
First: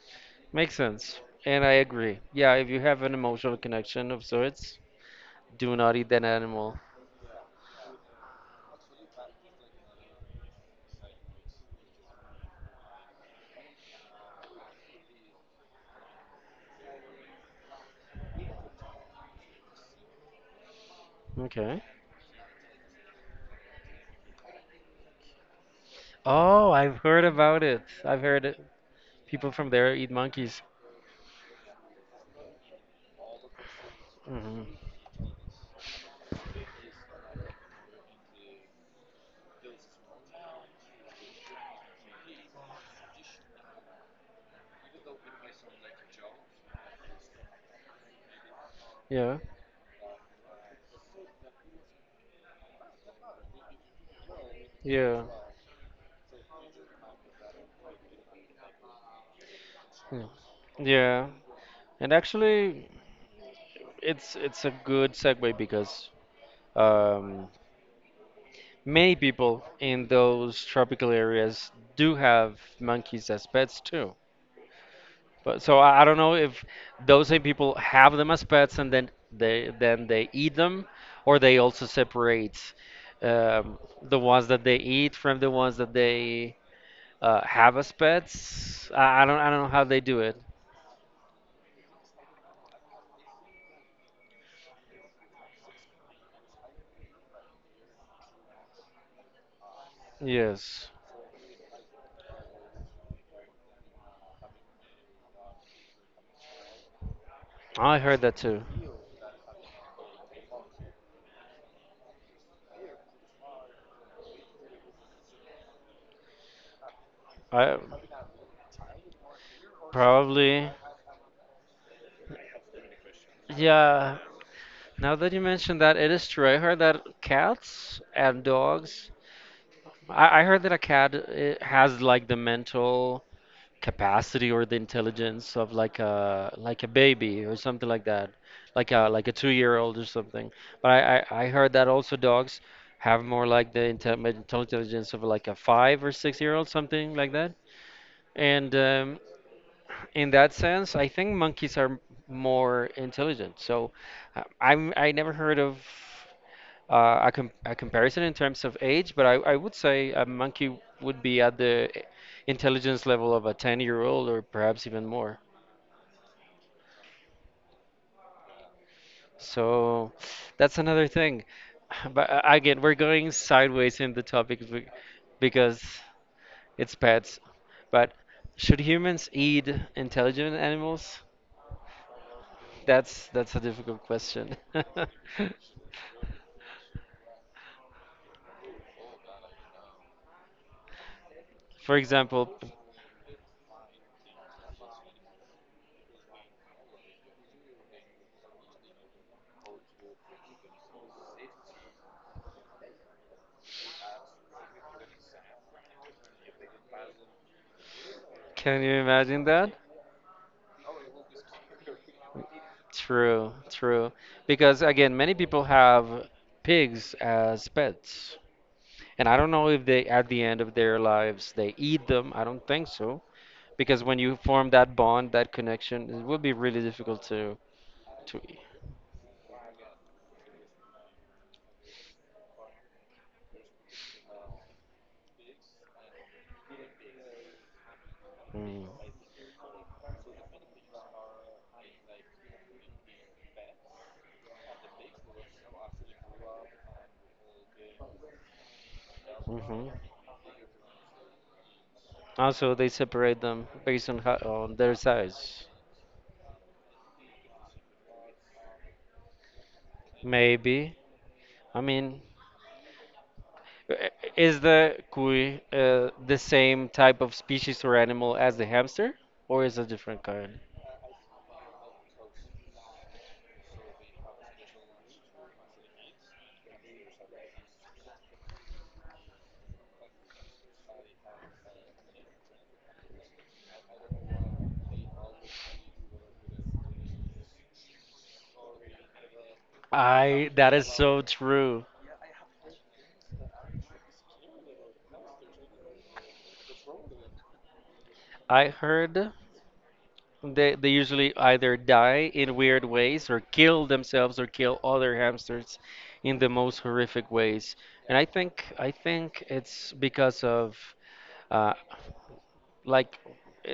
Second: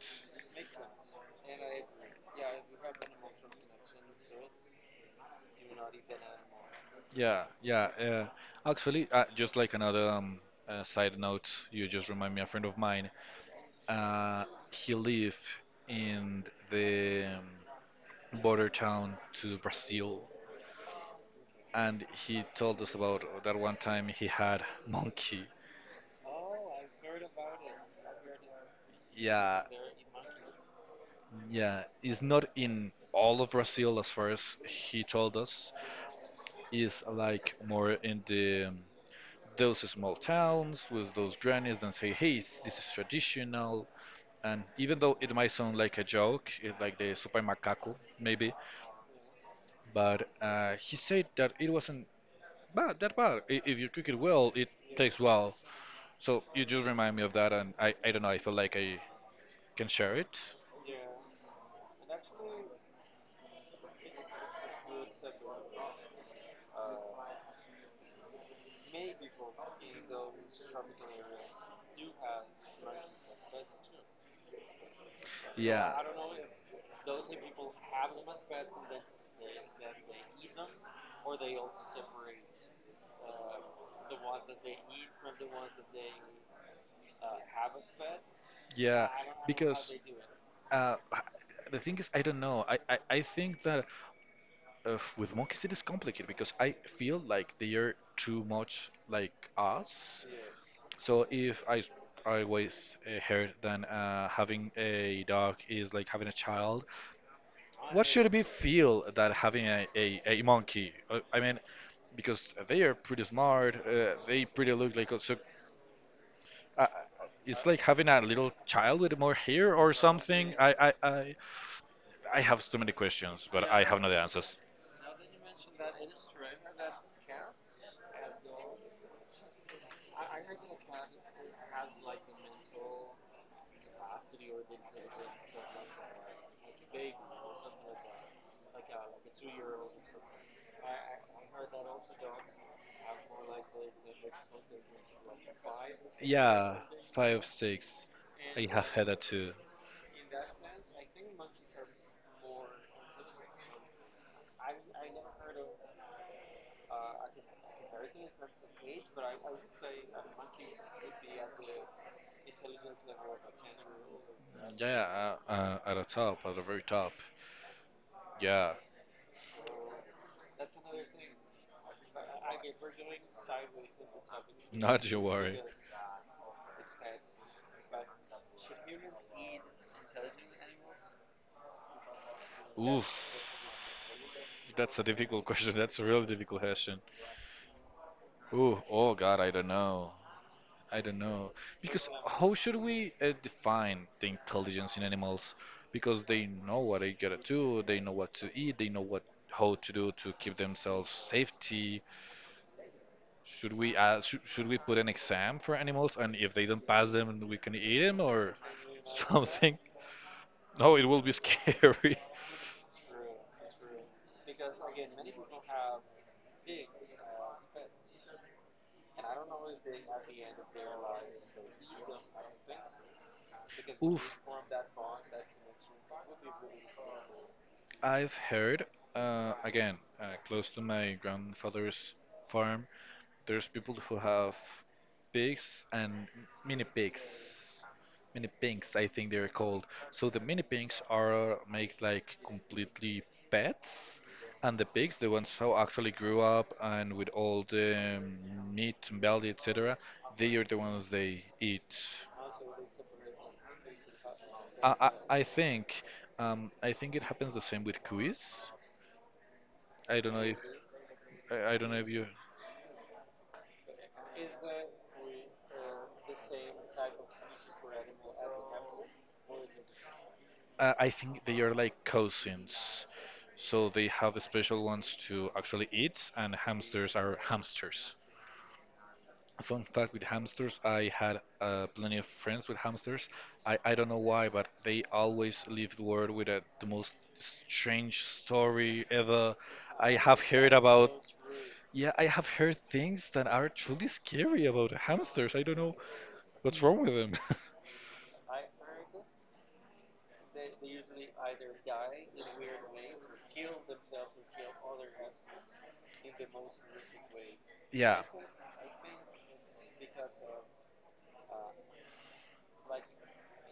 S2: Makes sense, and I agree. Yeah, if you have an emotional connection of sorts, do not eat that animal.
S1: Yeah, yeah. Uh, actually, uh, just like another um, uh, side note, you just remind me a friend of mine. Uh, he lived in the um, border town to Brazil,
S2: Okay.
S1: and he told us about that one time he had monkey.
S2: Oh, I've heard about it. I've heard it. People
S1: Yeah,
S2: from there eat monkeys.
S1: yeah. It's not in all of Brazil as far as
S2: Hmm.
S1: he told us, is like more in the um, those small towns with those grannies that say, "Hey, it's- this is traditional." And even though it might sound like a joke, it's like the super macaco maybe,
S2: Yeah,
S1: but uh, he said that it wasn't bad that bad. I- If you cook it well, it tastes
S2: yeah,
S1: well. So you just remind me of that, and I I don't know. I feel like I can share
S2: yeah.
S1: it.
S2: Yeah. And actually, It's it's a good segue because um, many people in those tropical areas do have monkeys as pets too. But so
S1: Yeah,
S2: I, I don't know if those same people have them as pets and then they then they eat them, or they also separate um, the ones that they eat from the ones that they uh, have as pets.
S1: yeah,
S2: I, I don't I don't know how
S1: because.
S2: they do it.
S1: Uh, h- the thing is, I don't know. I, I, I think that uh, with monkeys it is complicated because I feel like they are too much like us.
S2: Yes,
S1: So if I I always uh, heard then uh, having a dog is like having a child.
S2: I
S1: What
S2: heard
S1: should
S2: that
S1: we
S2: too.
S1: feel that having a, a, a monkey? Uh, I mean, because they are pretty smart. Uh, they pretty look like uh, so. Uh, it's
S2: I
S1: like having a little child with more hair or something.
S2: probably,
S1: I I I, I have so many questions, but I have no
S2: yeah.
S1: answers.
S2: Now that you mentioned that, it is true. I heard that cats and dogs. I, I heard that a cat, it has like the mental capacity or the intelligence of like a like a baby or something like that, like a like a two-year-old or something. But I, I, I heard that also dogs have more like the inte- mental intelligence of like a five or six-year-old,
S1: Yeah,
S2: something like
S1: five,
S2: that.
S1: six. I
S2: And
S1: have had
S2: um,
S1: that too.
S2: In that sense, I think monkeys are more intelligent. So uh, I'm I never heard of uh, a, com a comparison in terms of age, but I, I would say a monkey would be at the intelligence level of a ten-year-old or perhaps even
S1: Yeah,
S2: more.
S1: uh, uh, at the top, at the very top. Yeah,
S2: So that's another thing. But uh, again, we're going sideways in the topic be-
S1: not you worry.
S2: because it's pets. But should humans eat intelligent animals?
S1: Oof,
S2: That's that's a difficult question.
S1: that's a difficult question. That's a really difficult question. Ooh, oh God, I don't know. I don't know.
S2: For
S1: Because
S2: example,
S1: how should we uh, define the intelligence in animals? Because they know what they gotta do, they know what to eat, they know what how to do to keep themselves safety. Should we ask, should, should we put an exam for animals, and if they don't pass them, we can eat them or
S2: can you imagine that?
S1: something? No, it will be scary.
S2: True, true. Because again, many people have pigs as pets. And I don't know if they, at the end of their lives, they eat them. I don't think so. Because when you
S1: Oof.
S2: form that bond, that connection, it would be really difficult to
S1: I've
S2: to.
S1: heard, uh, again, uh, close to my grandfather's farm, there's people who have pigs and mini pigs. Mini
S2: Mm,
S1: pigs, I think they're called. So the mini pigs are made like completely pets, and the pigs, the ones who actually grew up and with all the um, meat and belly,
S2: hmm.
S1: et cetera, they are the ones they eat.
S2: Also, they separate them based on how, on their
S1: I, I, I
S2: size.
S1: think, um, I think it happens the same with cuis. I don't know if
S2: Maybe.
S1: I, I
S2: I
S1: don't know if
S2: mean,
S1: you.
S2: i- is the cuy uh, the same type of species or animal as the hamster, or is it a different kind?
S1: Uh, I think they are like cousins, so they have special ones to actually eat, and hamsters are hamsters. Fun fact with hamsters, I had uh, plenty of friends with hamsters. I, I don't know why, but they always leave the world with a, the most strange story ever. I have
S2: I, that
S1: heard
S2: is
S1: about,
S2: so true.
S1: yeah, I have heard things that are truly scary about hamsters. I don't know what's wrong with them.
S2: I heard they they usually either die in weird ways or kill themselves or kill other hamsters in the most horrific ways. And
S1: Yeah.
S2: I think I think it's because of uh, like i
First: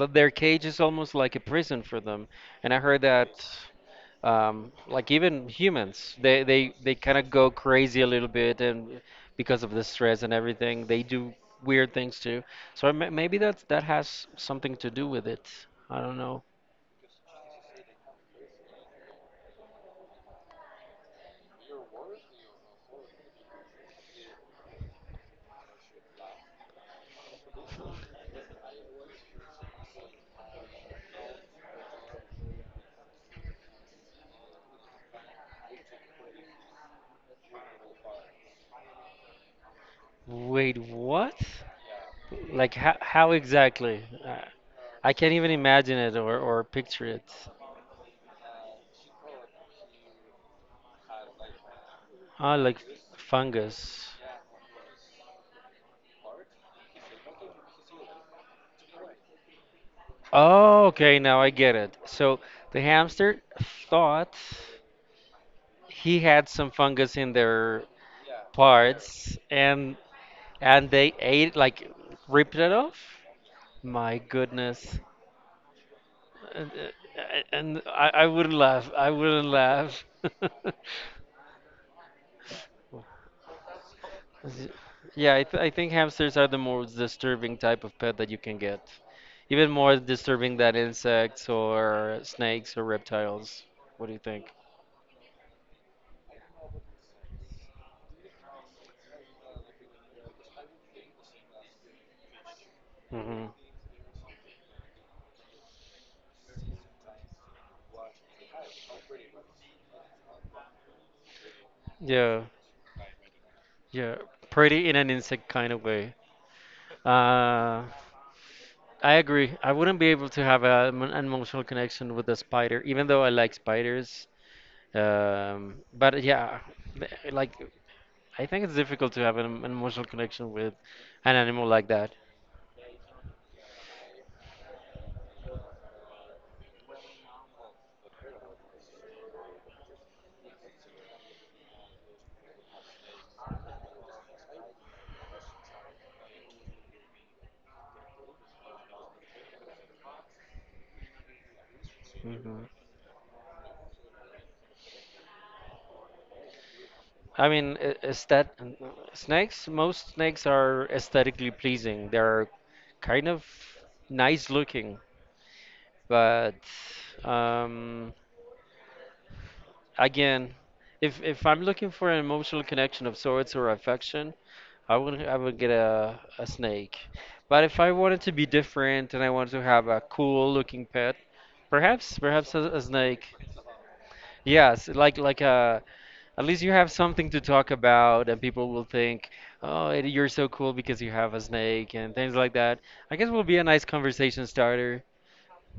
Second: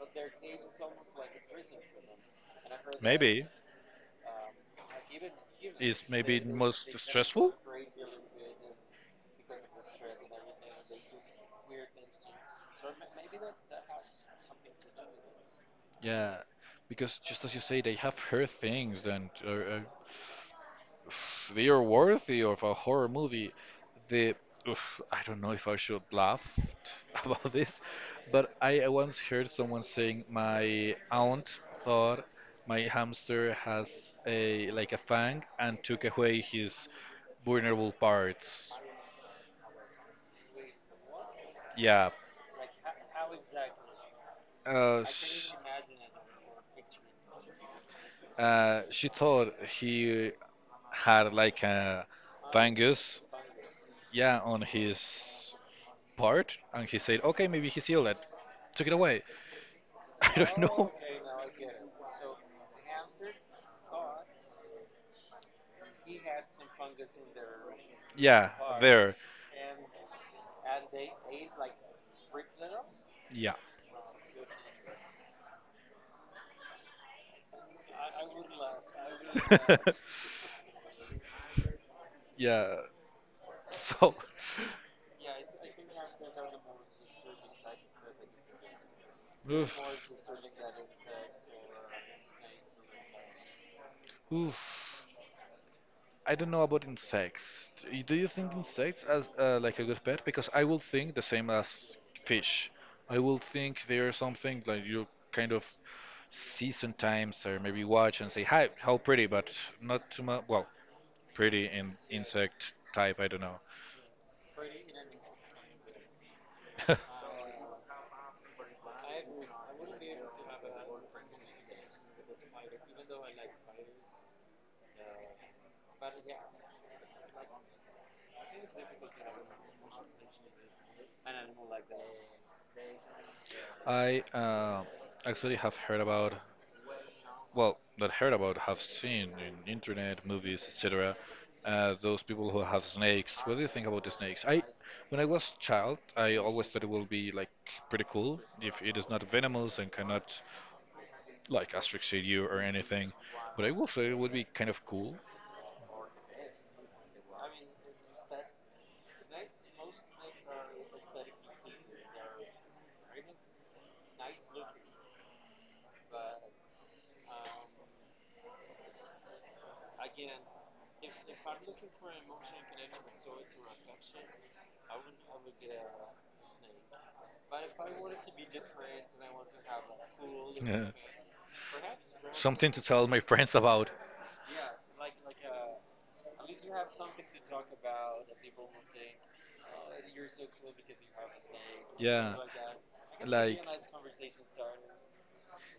S2: i- their cage is almost like a prison for them. And I heard that. Um, like even humans, they they, they kind of go crazy a little bit, and because of the stress and everything, they do weird things too. So I ma- maybe that that has something to do with it. I don't know.
S1: Yeah, because just as you say, they have heard things and are, are, they are worthy of a horror movie. The oof, I don't know if I should laugh about this, but I once heard someone saying my aunt thought my hamster has a like a fang and took away his vulnerable parts.
S2: Wait, what?
S1: Yeah,
S2: Like, how, how exactly, uh,
S1: Uh,
S2: I can't even
S1: sh-
S2: imagine it, or, or picture it.
S1: uh, she thought he had like a
S2: Ah, like
S1: fungus,
S2: fungus.
S1: yeah, on his part, and he said, "Okay, maybe he ill." it." took it away. I don't
S2: Oh,
S1: know.
S2: okay, now I get it. So the hamster thought he had some fungus in their
S1: Yeah, there.
S2: parts, and and they ate like, ripped it off.
S1: Yeah.
S2: My goodness. And, uh, and I, I wouldn't laugh I wouldn't laugh.
S1: yeah. So,
S2: Yeah, I, th- I think hamsters are the most disturbing type of pet that you can get, even
S1: oof,
S2: more disturbing than insects or snakes or reptiles. What do you think?
S1: oof. I don't know about insects. Do you do you think insects as uh, like a good pet? Because I will think the same as fish. I will
S2: Hmm.
S1: think they are something like you kind of see sometimes or maybe watch and say, "Hi, how pretty," but not too much. Well, pretty in
S2: Yeah.
S1: insect type. I don't know.
S2: Yeah, pretty in an insect kind of way. Uh, I agree. I wouldn't be able to have a, an emotional connection with a spider, even though I like spiders. Um, but yeah, th- like I think it's difficult to have an, an emotional connection with an animal like that.
S1: I uh, actually have heard about well that heard about have seen in internet movies etc uh, those people who have snakes. What do you think about the snakes? I when I was child I always thought it will be like pretty cool if it is not venomous and cannot like asphyxiate you or
S2: Hmm.
S1: anything, but I will say it would be kind of cool.
S2: I mean, a- aesthet- snakes. Most snakes are aesthetically pleasing. They're kind of nice looking, but um, again, if if I'm looking for an emotional connection of sorts or affection, I would I would get a a snake. But if I wanted to be different and I wanted to have a cool looking
S1: Yeah,
S2: pet, perhaps perhaps a,
S1: something
S2: a
S1: to tell my
S2: snake.
S1: friends about.
S2: Yes, like like a, at least you have something to talk about, and people will think, "Oh, Eddie, you're so cool because you have a snake" and things
S1: Yeah,
S2: like that. I guess will be
S1: like
S2: a nice conversation starter.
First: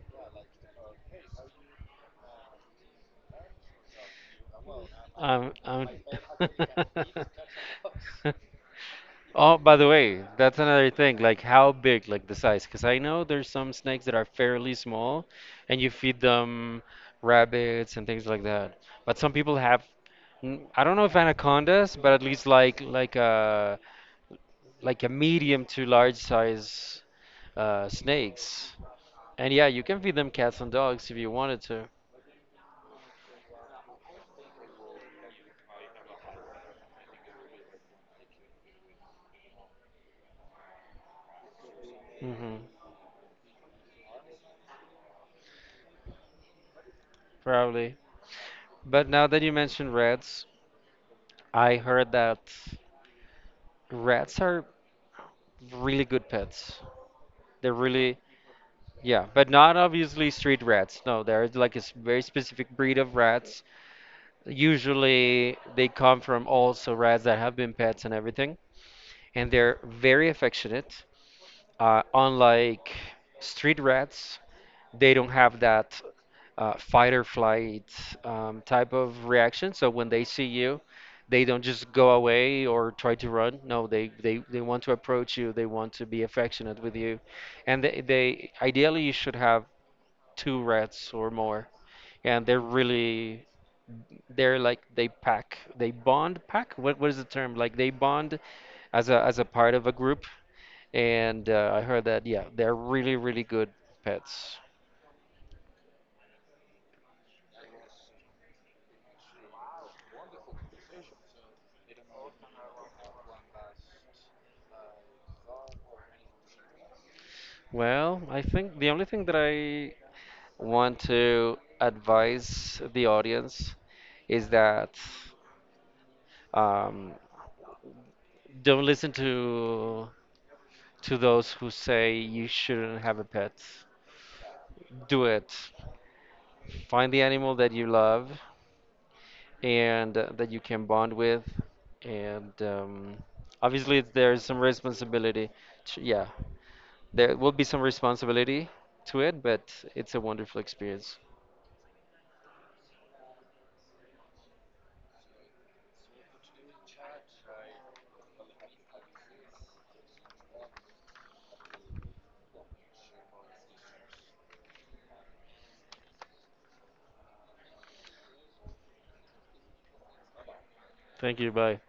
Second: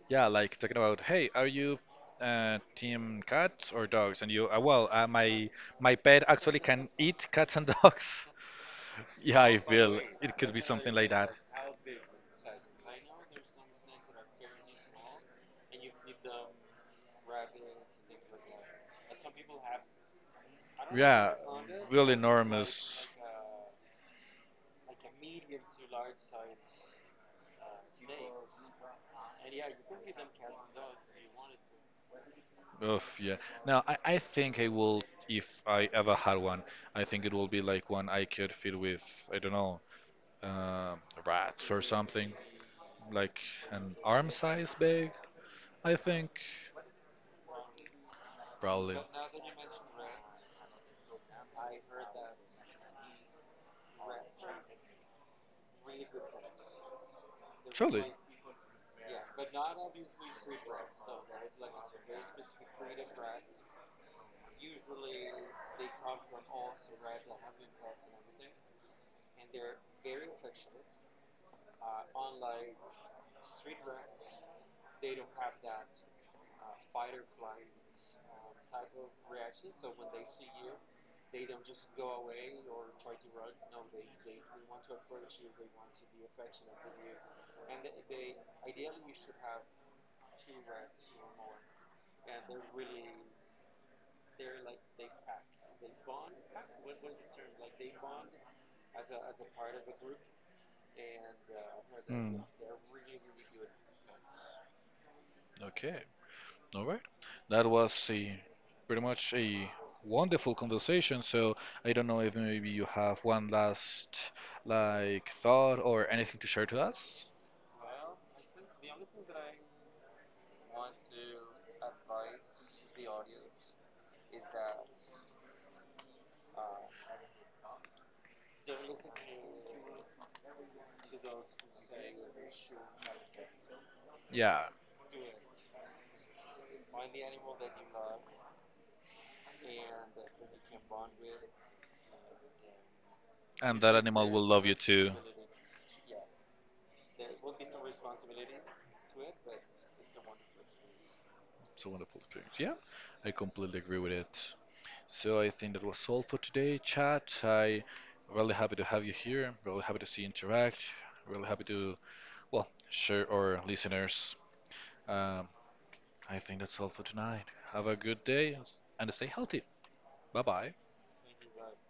S1: yeah, like talking about, hey, are you uh, team cats or dogs? And you, uh, well, uh, my
S2: Um, um
S1: my pet actually can eat cats and dogs. Yeah, I
S2: Oh, by the
S1: feel
S2: way,
S1: it could be
S2: that's another
S1: something like
S2: thing.
S1: that.
S2: Like how big, like the size? Because I know there's some snakes that are fairly small, and you feed them rabbits and things like that. But some people have, n- I don't know if
S1: Yeah,
S2: anacondas, but
S1: really
S2: at least like
S1: enormous.
S2: like a like a medium to large size uh, snakes. And yeah, you can feed them cats and dogs if you wanted to.
S1: Oh, yeah. Now, I, I think I will, if I ever had one, I think it will be like one I could feed with, I don't know, uh, rats or something,
S2: Hmm.
S1: like an arm size big, I think.
S2: Probably.
S1: Probably.
S2: But now that you mentioned rats, I heard that rats are really good pets. They're really, yeah, but not obviously street rats. No, they're like a s- very specific breed of rats. Usually they come from also rats that have been pets and everything, and they're very affectionate. Uh, unlike street rats, they don't have that uh, fight or flight um, type of reaction. So when they see you, they don't just go away or try to run. No, they, they, they want to approach you. They want to be affectionate with you, and they, they ideally you should have two rats or more, and they're really, they're like they pack they bond, pack, what what is the term, like they bond as a as a part of a group. And uh, I heard that,
S1: Mm,
S2: yeah, they're really really good pets.
S1: okay, all right. That was a pretty much a wonderful conversation. So I don't know if maybe you have one last like thought or anything to share to us.
S2: Well, I think the only thing that I want to advise the audience is that um, don't listen to to those who say you shouldn't have a pet.
S1: Yeah,
S2: Do it. Find the animal that you love and uh, that you can bond with. And um,
S1: and that
S2: Obviously,
S1: animal
S2: there's
S1: will
S2: some
S1: love you too.
S2: responsibility. To- yeah, there will be some responsibility to it, but it's a wonderful experience.
S1: It's a wonderful experience. Yeah, I completely agree with it. So I think that was all for today, chat. I really happy to have you here. Really happy to see you interact. Really happy to well, sure, or listeners, um, I think that's all for tonight. Have a good day and stay healthy. Bye bye.
S2: Thank you. Bye.